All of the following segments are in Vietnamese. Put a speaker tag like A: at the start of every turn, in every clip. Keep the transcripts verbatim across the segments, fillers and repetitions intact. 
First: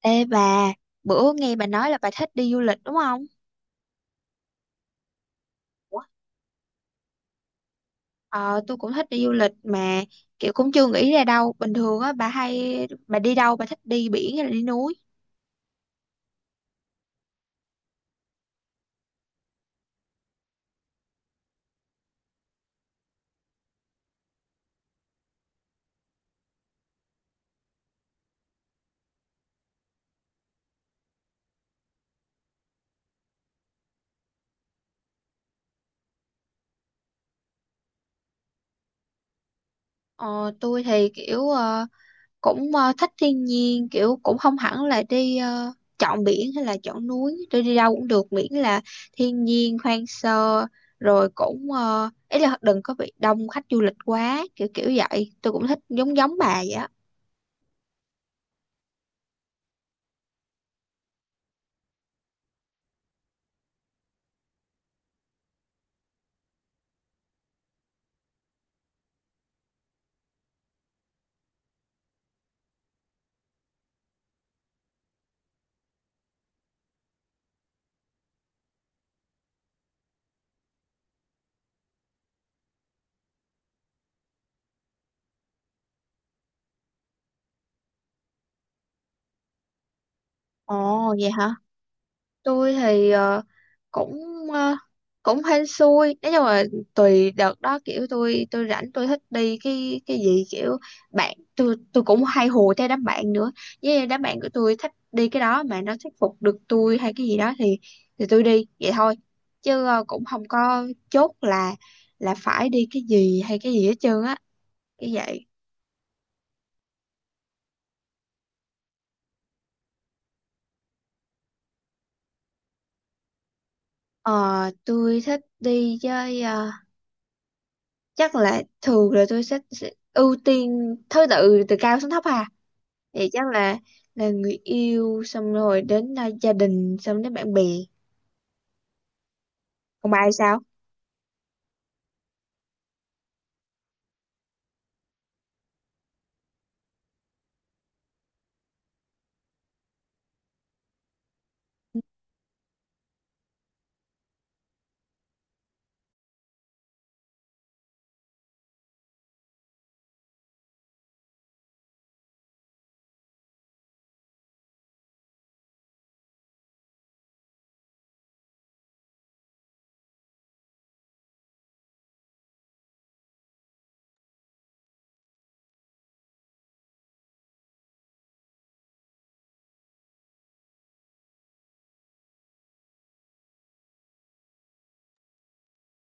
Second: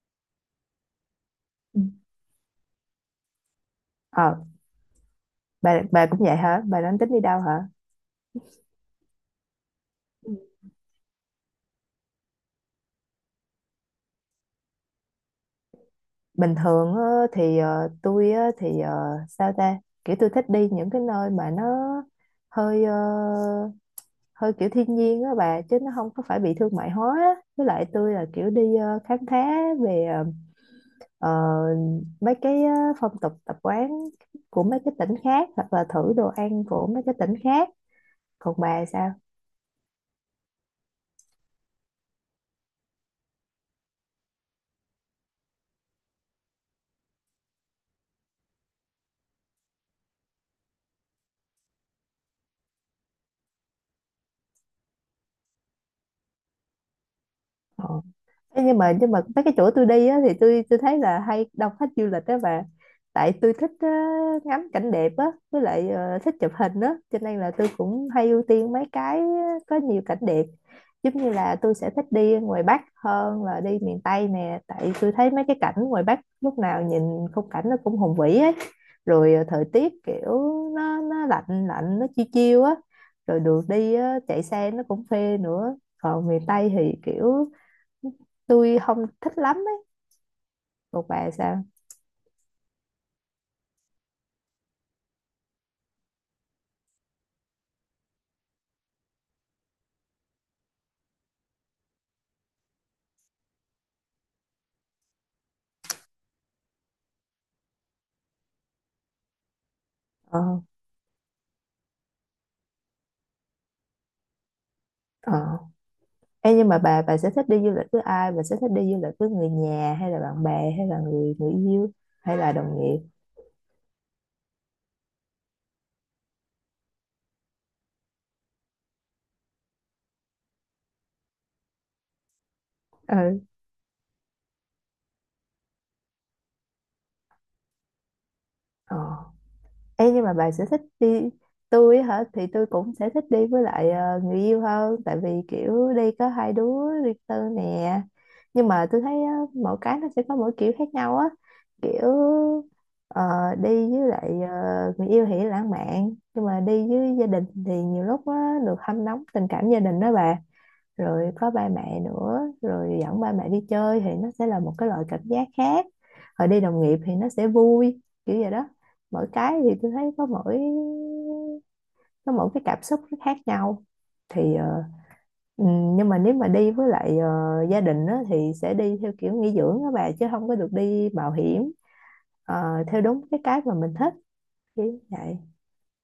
A: Ê bà, bữa nghe bà
B: Ừ.
A: nói là bà thích đi du lịch đúng không?
B: Ờ, bà
A: Ủa?
B: bà cũng vậy hả? Bà đang tính đi đâu hả?
A: Ờ, tôi cũng thích đi du lịch mà
B: Ừ.
A: kiểu cũng chưa nghĩ ra đâu. Bình thường á, bà hay, bà đi đâu, bà thích đi biển hay là đi núi?
B: Bình thường á, thì ờ, tôi á, thì ờ, sao ta? Kiểu tôi thích đi những cái nơi mà nó hơi ờ, hơi kiểu thiên nhiên á bà, chứ nó không có phải bị thương mại hóa á. Với lại tôi là kiểu đi ờ, khám phá về ờ, mấy cái ờ, phong tục tập quán của mấy cái tỉnh khác, hoặc là thử đồ ăn của mấy cái tỉnh khác. Còn bà sao?
A: Ờ, tôi thì kiểu ờ, cũng ờ, thích thiên nhiên, kiểu cũng không hẳn là đi ờ, chọn biển hay là chọn núi. Tôi đi đâu cũng được, miễn là thiên nhiên, hoang sơ, rồi cũng ờ, ý là đừng có bị đông khách du lịch quá, kiểu kiểu vậy. Tôi cũng thích giống giống bà vậy á.
B: Ờ. Ê, nhưng mà nhưng mà mấy cái chỗ tôi đi á, thì tôi tôi thấy là hay đông khách du lịch đó bà, tại tôi thích ờ, ngắm cảnh đẹp á, với lại ờ, thích chụp hình á, cho nên là tôi cũng hay ưu tiên mấy cái có nhiều cảnh đẹp, giống như là tôi sẽ thích đi ngoài Bắc hơn là đi miền Tây nè, tại tôi thấy mấy cái cảnh ngoài Bắc lúc nào nhìn khung cảnh nó cũng hùng vĩ ấy, rồi ờ, thời tiết kiểu nó nó lạnh lạnh, nó chiêu chiêu á, rồi đường đi á, chạy xe nó cũng phê nữa, còn miền Tây thì kiểu tôi không thích lắm ấy. Còn
A: Ồ, vậy
B: bà
A: hả?
B: sao?
A: Tôi thì ờ, cũng ờ, cũng hên xui, nói chung là tùy đợt đó, kiểu tôi tôi rảnh tôi thích đi cái cái gì, kiểu bạn tôi tôi cũng hay hùa theo đám bạn nữa, với đám bạn của tôi thích đi cái đó mà nó thuyết phục được tôi hay cái gì đó thì thì tôi đi vậy thôi, chứ ờ, cũng
B: Ờ.
A: không có chốt là là phải đi cái gì hay cái gì hết trơn á, cái vậy.
B: Ờ. Ê, nhưng mà bà bà sẽ thích đi du lịch với ai, bà sẽ thích đi du lịch với người nhà hay là bạn bè hay là người người yêu hay là đồng nghiệp?
A: Ờ, tôi thích đi chơi, chắc là thường là tôi sẽ, sẽ ưu tiên thứ tự từ cao xuống thấp hà, thì
B: Ừ.
A: chắc là là người yêu, xong rồi đến à, gia đình, xong đến bạn bè.
B: Ờ.
A: Còn
B: Ê,
A: bà
B: nhưng
A: thì
B: mà bà
A: sao?
B: sẽ thích đi. Tôi á hả, thì tôi cũng sẽ thích đi với lại ờ, người yêu hơn, tại vì kiểu đi có hai đứa riêng tư nè, nhưng mà tôi thấy á, mỗi cái nó sẽ có mỗi kiểu khác nhau á, kiểu ờ, đi với lại ờ, người yêu thì lãng mạn, nhưng mà đi với gia đình thì nhiều lúc á, được hâm nóng tình cảm gia đình đó bà, rồi có ba mẹ nữa, rồi dẫn ba mẹ đi chơi thì nó sẽ là một cái loại cảm giác khác, rồi đi đồng nghiệp thì nó sẽ vui, kiểu vậy đó. Mỗi cái thì tôi thấy có mỗi có mỗi cái cảm xúc nó khác nhau, thì ờ, ừ, nhưng mà nếu mà đi với lại ờ, gia đình á, thì sẽ đi theo kiểu nghỉ dưỡng á bà, chứ không có được đi mạo hiểm ờ, theo đúng cái cái mà mình thích, kiểu vậy.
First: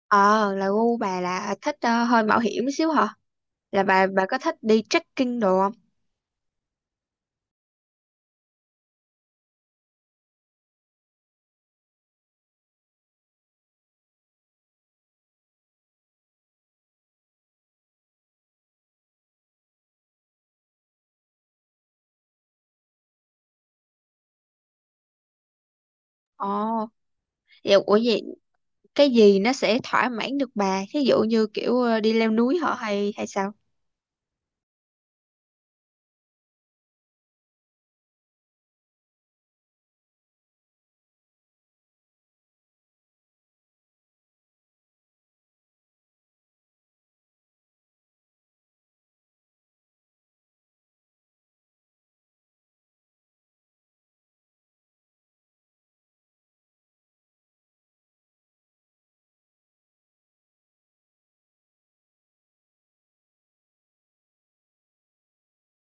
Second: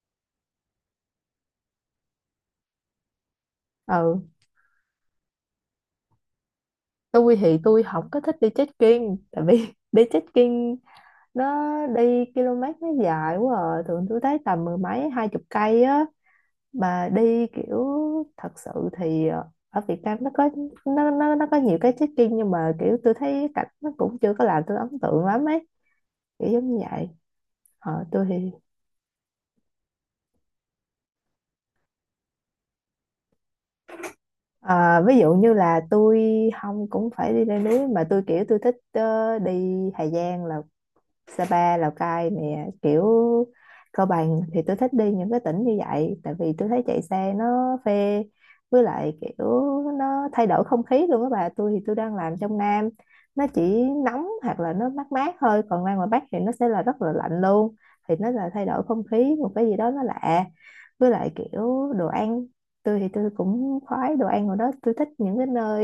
A: Ờ là gu bà là à, thích ờ, hơi mạo hiểm một xíu hả? Là bà bà
B: Ừ.
A: có thích đi trekking đồ không?
B: Tôi thì tôi không có thích đi trekking, tại vì đi trekking nó đi km nó dài quá à. Thường tôi thấy tầm mười mấy hai chục cây á, mà đi kiểu thật sự, thì ờ, ở Việt Nam nó có, nó nó nó có nhiều cái trekking, nhưng mà kiểu tôi thấy cảnh nó cũng chưa có làm tôi ấn tượng lắm ấy,
A: Ồ,
B: kiểu giống như vậy.
A: vậy ủa
B: Ờ,
A: vậy,
B: tôi thì
A: cái gì nó sẽ thỏa mãn được bà, thí dụ như kiểu ờ, đi leo núi hả, hay hay sao?
B: ờ, ví dụ như là tôi không cũng phải đi leo núi, mà tôi kiểu tôi thích ờ, đi Hà Giang, là Sapa, Lào Cai nè, kiểu Cao Bằng, thì tôi thích đi những cái tỉnh như vậy, tại vì tôi thấy chạy xe nó phê, với lại kiểu nó thay đổi không khí luôn các bà. Tôi thì tôi đang làm trong Nam, nó chỉ nóng hoặc là nó mát mát thôi, còn ra ngoài Bắc thì nó sẽ là rất là lạnh luôn, thì nó là thay đổi không khí, một cái gì đó nó lạ, với lại kiểu đồ ăn. Tôi thì tôi cũng khoái đồ ăn của đó, tôi thích những cái nơi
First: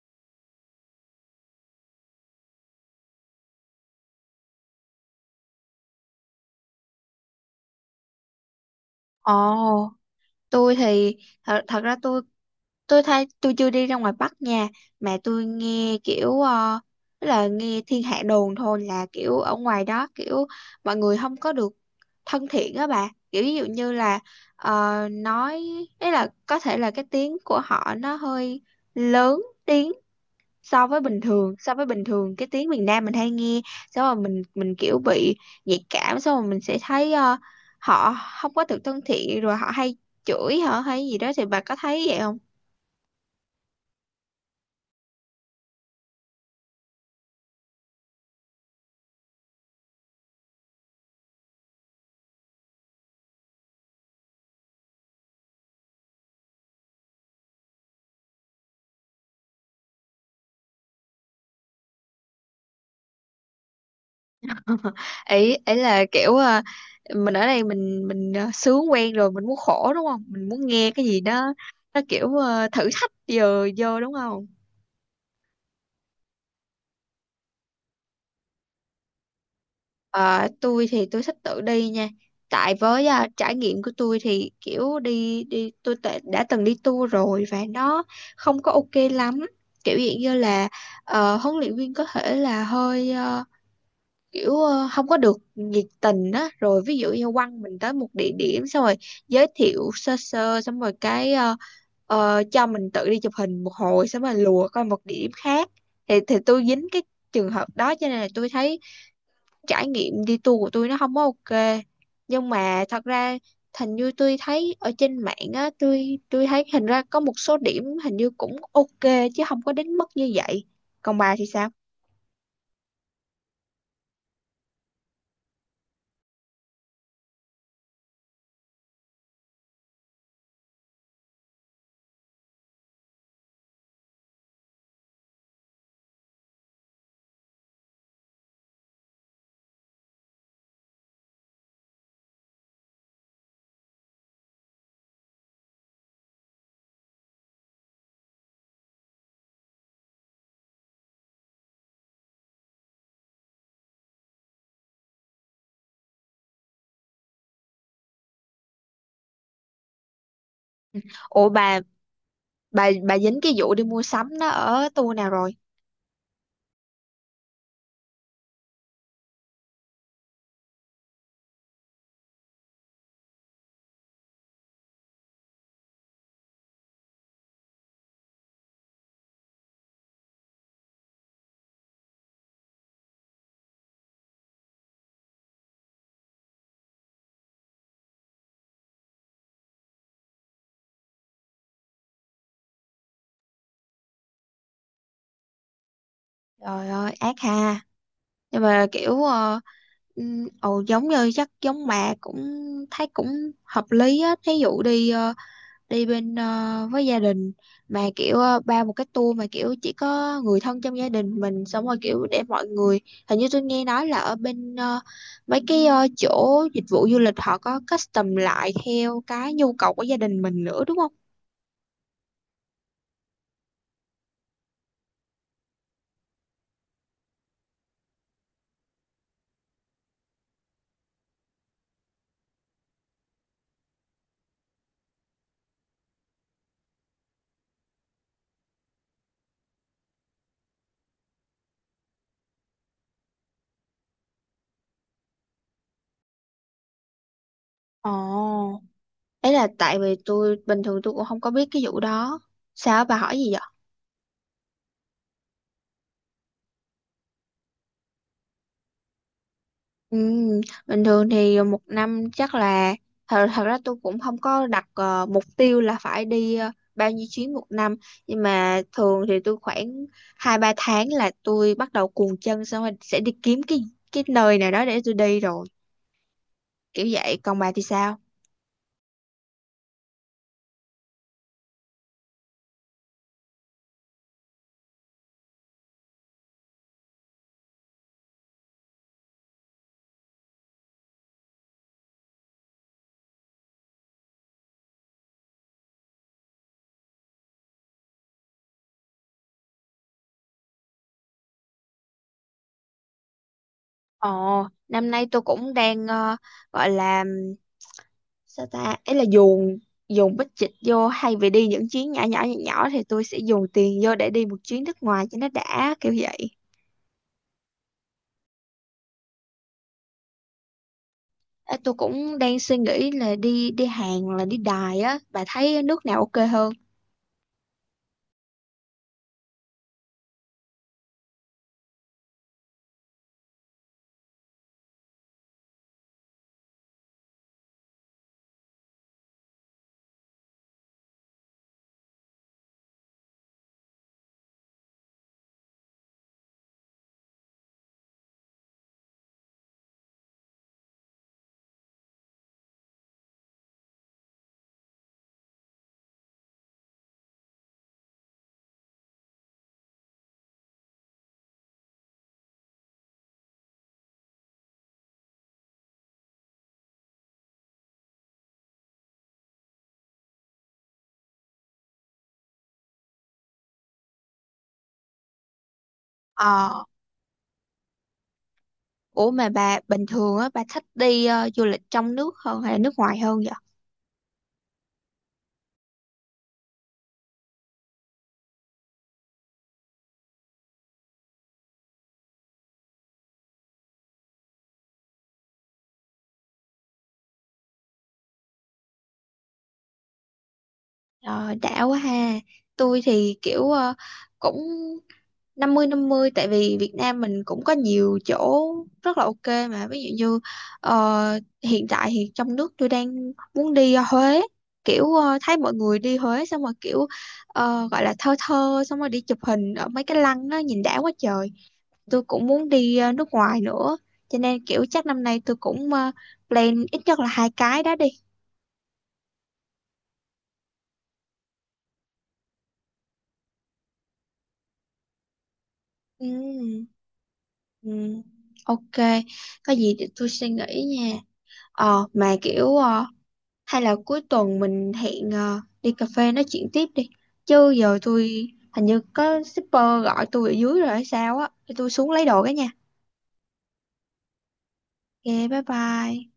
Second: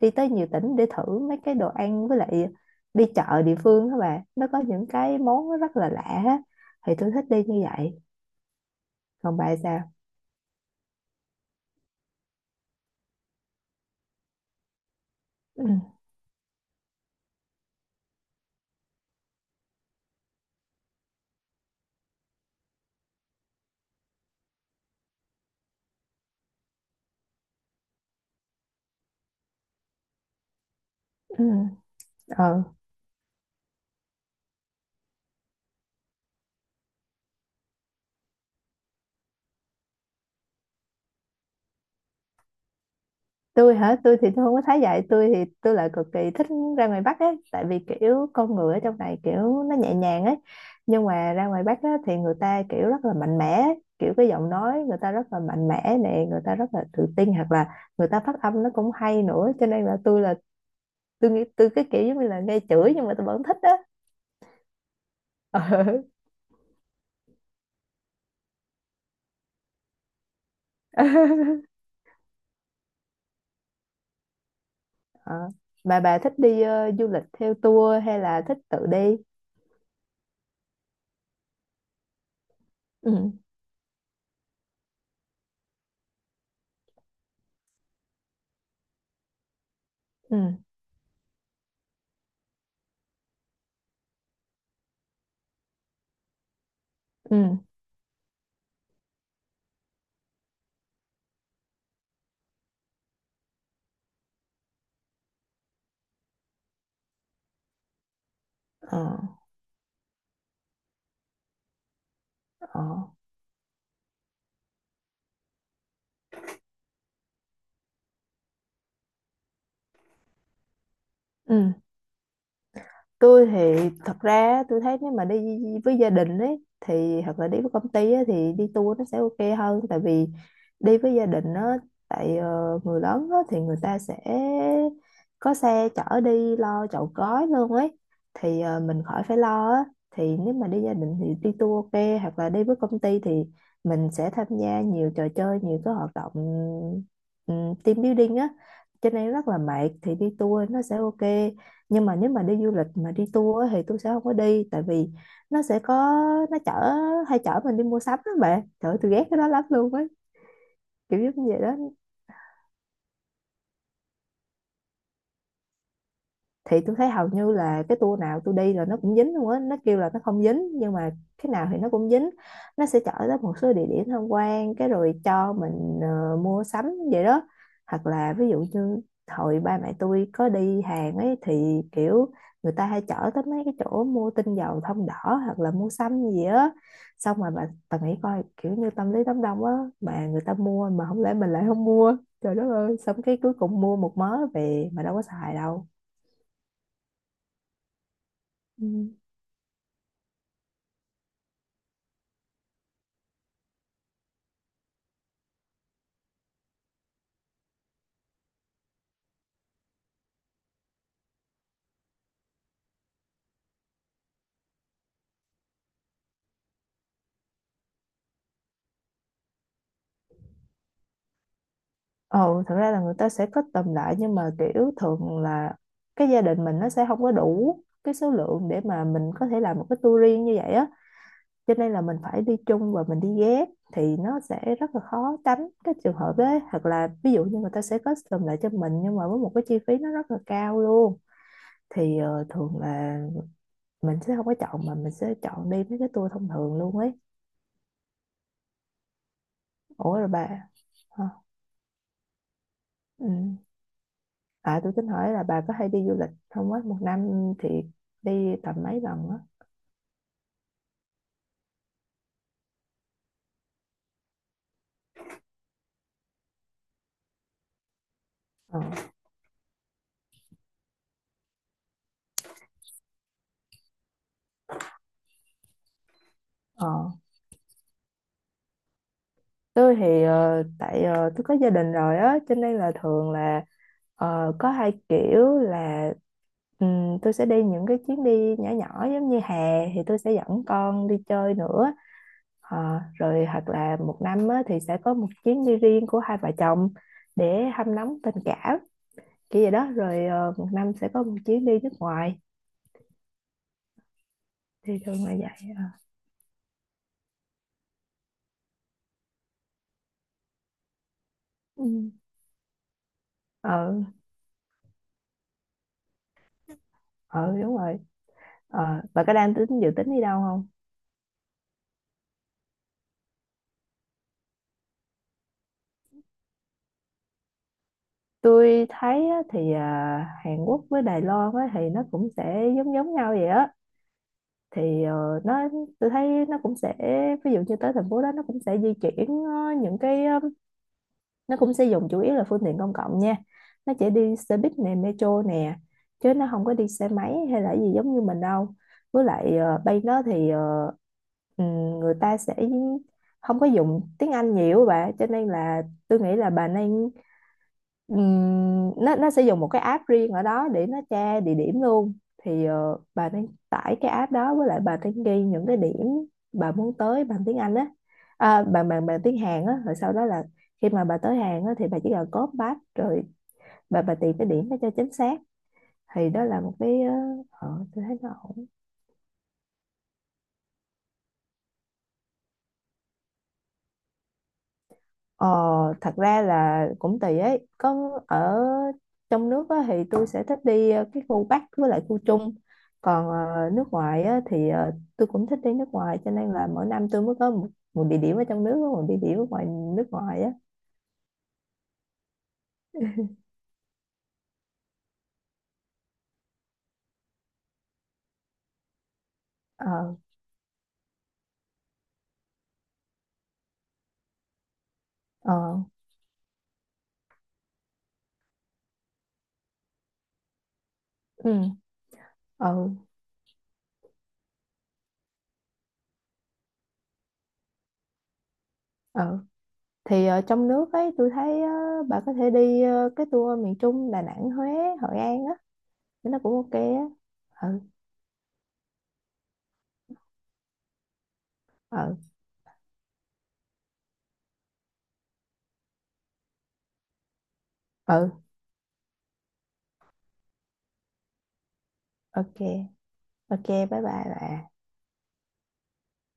B: đi tới nhiều tỉnh để thử mấy cái đồ ăn, với lại đi chợ địa phương các bạn nó có những cái món nó rất là lạ á, thì tôi thích đi như vậy.
A: Ồ.
B: Còn bà sao?
A: Tôi thì thật, thật ra, tôi tôi thấy tôi chưa đi ra ngoài Bắc nha. Mà tôi
B: Ừ.
A: nghe kiểu ờ, tức là nghe thiên hạ đồn thôi, là kiểu ở ngoài đó kiểu mọi người không có được thân thiện á bà, kiểu ví dụ như là ờ, nói ấy là có thể là cái tiếng của họ nó hơi lớn tiếng so với bình
B: Ừ.
A: thường, so với bình thường cái
B: Ờ.
A: tiếng miền Nam mình hay nghe, xong rồi mình mình kiểu bị nhạy cảm, xong rồi mình sẽ thấy ờ, họ không có được thân thiện, rồi họ hay chửi hả, hay gì đó, thì bà có thấy vậy không?
B: Tôi hả? Tôi thì tôi không có thấy vậy, tôi thì tôi lại cực kỳ thích ra ngoài Bắc ấy, tại vì kiểu con người ở trong này kiểu nó nhẹ nhàng ấy, nhưng mà ra ngoài Bắc á, thì người ta kiểu rất là mạnh mẽ ấy. Kiểu cái giọng nói người ta rất là mạnh mẽ nè, người ta rất là tự tin, hoặc là người ta phát âm nó cũng hay nữa, cho nên là tôi là tôi nghĩ tôi cái kiểu giống như là nghe chửi nhưng mà tôi vẫn thích á.
A: ấy ấy
B: Ờ.
A: là kiểu à, mình ở đây, mình mình à, sướng quen rồi, mình muốn khổ đúng không, mình muốn nghe cái gì đó nó kiểu à, thử thách giờ vô đúng không?
B: Ờ, mà bà thích đi ờ, du lịch theo tour hay là thích tự đi?
A: Ờ, tôi thì tôi thích tự đi nha, tại với à,
B: Ừ.
A: trải nghiệm của tôi thì kiểu đi đi tôi tệ- đã từng đi tour rồi và nó không có ok lắm, kiểu dạng như
B: Ừ.
A: là ờ, huấn luyện viên có thể là hơi ờ, kiểu ờ, không có được nhiệt tình á, rồi ví dụ như
B: Ừ.
A: quăng mình tới một địa điểm xong rồi giới thiệu sơ sơ xong rồi cái ờ, ờ, cho mình tự đi chụp hình một hồi xong rồi lùa coi một địa điểm khác, thì thì tôi dính cái trường hợp đó, cho nên là tôi thấy
B: Ờ.
A: trải nghiệm đi tour của tôi nó không có ok. Nhưng mà
B: Ờ.
A: thật ra hình như tôi thấy ở trên mạng á, tôi tôi thấy hình ra có một số điểm hình như cũng ok chứ không có đến mức như vậy. Còn bà thì sao?
B: Ừ. Tôi thì thật ra tôi thấy nếu mà đi với gia đình ấy, thì hoặc là đi với công ty ấy, thì đi tour nó sẽ ok hơn, tại vì đi với gia đình á, tại ờ, người lớn á, thì người ta sẽ có xe chở đi, lo chọn gói luôn ấy, thì ờ, mình khỏi phải lo á, thì nếu mà đi gia đình thì đi tour ok, hoặc là đi với công ty thì mình sẽ tham gia nhiều trò chơi, nhiều cái hoạt động, ừm, team building á, cho nên rất là mệt, thì đi tour nó sẽ ok. Nhưng mà nếu mà đi du lịch mà đi tour á thì tôi sẽ không có đi, tại vì nó sẽ có, nó chở hay chở mình đi mua sắm đó bạn, trời ơi, tôi ghét cái đó lắm luôn á, kiểu giống
A: Ủa
B: như vậy đó.
A: bà bà bà dính cái vụ đi mua sắm nó ở tour nào rồi?
B: Thì tôi thấy hầu như là cái tour nào tôi đi là nó cũng dính luôn á, nó kêu là nó không dính nhưng mà cái nào thì nó cũng dính. Nó sẽ chở tới một số địa điểm tham quan, cái rồi cho mình ờ, mua sắm, vậy đó. Hoặc là ví dụ như hồi ba mẹ tôi có đi Hàn ấy, thì kiểu người ta hay chở tới mấy cái chỗ mua tinh dầu thông đỏ, hoặc là mua sắm gì á, xong rồi bà, bà, nghĩ coi kiểu như tâm lý đám đông á, mà người ta mua mà không lẽ mình lại không mua, trời đất ơi, xong cái cuối cùng mua một mớ về mà đâu có xài đâu.
A: Trời ơi, ác ha. Nhưng
B: Ừ.
A: mà kiểu ờ, ừm, ồ, giống như chắc giống mẹ, cũng thấy cũng hợp lý á, thí dụ đi ờ, đi bên ờ, với gia đình, mà kiểu ờ, ba một cái tour mà kiểu chỉ có người thân trong gia đình mình, xong rồi kiểu để mọi người, hình như tôi nghe nói là ở bên ờ, mấy cái ờ, chỗ dịch vụ du lịch họ có custom lại theo cái nhu cầu của gia đình mình nữa đúng không?
B: Ồ, thật ra là người ta sẽ kết tầm lại, nhưng mà kiểu thường là cái gia đình mình nó sẽ không có đủ cái số lượng để mà mình có thể làm một cái tour riêng như vậy á, cho nên là mình phải đi chung và mình đi ghép thì nó sẽ rất là khó tránh cái trường hợp đấy, hoặc là ví dụ như người ta sẽ kết tầm lại cho mình nhưng mà với một cái chi phí nó rất là cao luôn, thì ờ, thường là mình sẽ không có chọn mà mình sẽ chọn đi mấy cái tour thông thường luôn ấy.
A: Ồ. Ấy là tại vì
B: Ủa rồi bà,
A: tôi bình thường tôi
B: hả?
A: cũng không có biết cái vụ đó. Sao bà
B: Ừ.
A: hỏi gì vậy?
B: À, tôi tính hỏi là bà có hay đi du lịch không á? Một năm thì đi tầm mấy lần á?
A: Ừ, bình thường thì một năm chắc là, thật, thật ra tôi cũng không có đặt ờ, mục tiêu là phải đi ờ, bao nhiêu chuyến một năm, nhưng
B: Ờ.
A: mà thường thì tôi khoảng hai ba tháng là tôi bắt đầu cuồng chân, xong rồi sẽ đi kiếm cái cái nơi nào đó để tôi đi rồi, kiểu
B: Ờ.
A: vậy. Còn bà thì sao?
B: Tôi thì ờ, tại ờ, tôi có gia đình rồi á, cho nên là thường là ờ, có hai kiểu là, ừm, tôi sẽ đi những cái chuyến đi nhỏ nhỏ, giống như hè thì tôi sẽ dẫn con đi chơi nữa. Ờ, rồi hoặc là một năm á, thì sẽ có một chuyến đi riêng của hai vợ chồng để hâm nóng tình cảm, kiểu vậy đó. Rồi ờ, một năm sẽ có một chuyến đi nước ngoài,
A: Ồ,
B: thì
A: năm
B: thường
A: nay
B: là
A: tôi
B: vậy.
A: cũng
B: Ờ.
A: đang ờ, gọi là sao ta, ấy là dùng dùng bích dịch vô hay vì đi
B: Ừ.
A: những chuyến nhỏ nhỏ nhỏ nhỏ thì tôi sẽ dùng
B: Ờ.
A: tiền vô để đi một chuyến nước ngoài cho nó đã, kiểu vậy.
B: Ờ, đúng rồi. Ờ bà có đang tính dự tính đi đâu không?
A: Ê, tôi cũng đang suy nghĩ là đi đi Hàn hoặc là đi Đài á, bà thấy nước nào ok hơn?
B: Tôi thấy á, thì à, Hàn Quốc với Đài Loan á, thì nó cũng sẽ giống giống nhau vậy á, thì ờ, nó tôi thấy nó cũng sẽ, ví dụ như tới thành phố đó nó cũng sẽ di chuyển ờ, những cái ờ, nó cũng sử dụng chủ yếu là phương tiện công cộng nha, nó chỉ đi xe buýt nè, metro nè, chứ nó không có đi xe máy hay là gì giống như mình đâu, với lại ờ, bay nó thì ờ, ừm, người ta sẽ không có dùng tiếng Anh nhiều bà, cho nên là tôi nghĩ là bà nên, Ừm, nó nó sẽ dùng một cái app riêng ở đó để nó tra địa điểm luôn, thì ờ, bà nên tải cái app đó, với lại bà nên ghi những cái điểm bà muốn tới bằng tiếng Anh á, à, bằng bằng bằng tiếng Hàn á, rồi sau đó là khi mà bà tới Hàn á thì bà chỉ cần copy paste, rồi bà bà tìm cái điểm đó cho chính xác, thì đó là một
A: ờ
B: cái, ờ, ờ, tôi thấy nó ổn.
A: Ủa mà bà bình thường á, bà thích đi ờ, du lịch trong nước hơn hay là nước ngoài hơn vậy?
B: Ờ, thật ra là cũng tùy ấy, có ở trong nước á, thì tôi sẽ thích đi ờ, cái khu Bắc với lại khu Trung, còn ờ, nước ngoài á, thì ờ, tôi cũng thích đi nước ngoài, cho nên là mỗi năm tôi mới có một, một địa điểm ở trong nước với một địa điểm ở ngoài nước ngoài á.
A: Ờ, đã quá ha. Tôi thì kiểu ờ, cũng năm mươi năm mươi, tại vì Việt Nam mình cũng có nhiều chỗ rất là ok mà, ví
B: Ờ.
A: dụ như ờ, hiện tại thì trong nước tôi đang muốn đi ờ, Huế, kiểu ờ,
B: Ờ.
A: thấy mọi người đi Huế xong rồi kiểu ờ, gọi là thơ thơ, xong rồi đi chụp hình ở mấy cái lăng nó nhìn đã quá
B: Ừ.
A: trời. Tôi cũng muốn
B: Ờ.
A: đi ờ, nước ngoài nữa, cho nên kiểu chắc năm nay tôi cũng ờ, plan ít nhất là hai cái đó đi.
B: Ờ. Thì ở trong nước ấy, tôi thấy ờ, bà có thể đi ờ, cái tour miền Trung, Đà Nẵng, Huế, Hội An á, nó cũng ok
A: Ừ,
B: á. Ừ.
A: ừ, ok. Có gì để tôi suy nghĩ nha. Ờ
B: Ừ.
A: mà kiểu, ờ, hay là cuối tuần mình hẹn ờ, đi cà phê nói chuyện tiếp đi. Chứ giờ tôi
B: Ừ.
A: hình như có shipper gọi tôi ở dưới rồi hay sao á. Để tôi xuống lấy đồ cái
B: Ok.
A: nha.
B: Ok, bye bye bà.
A: Ok, bye bye.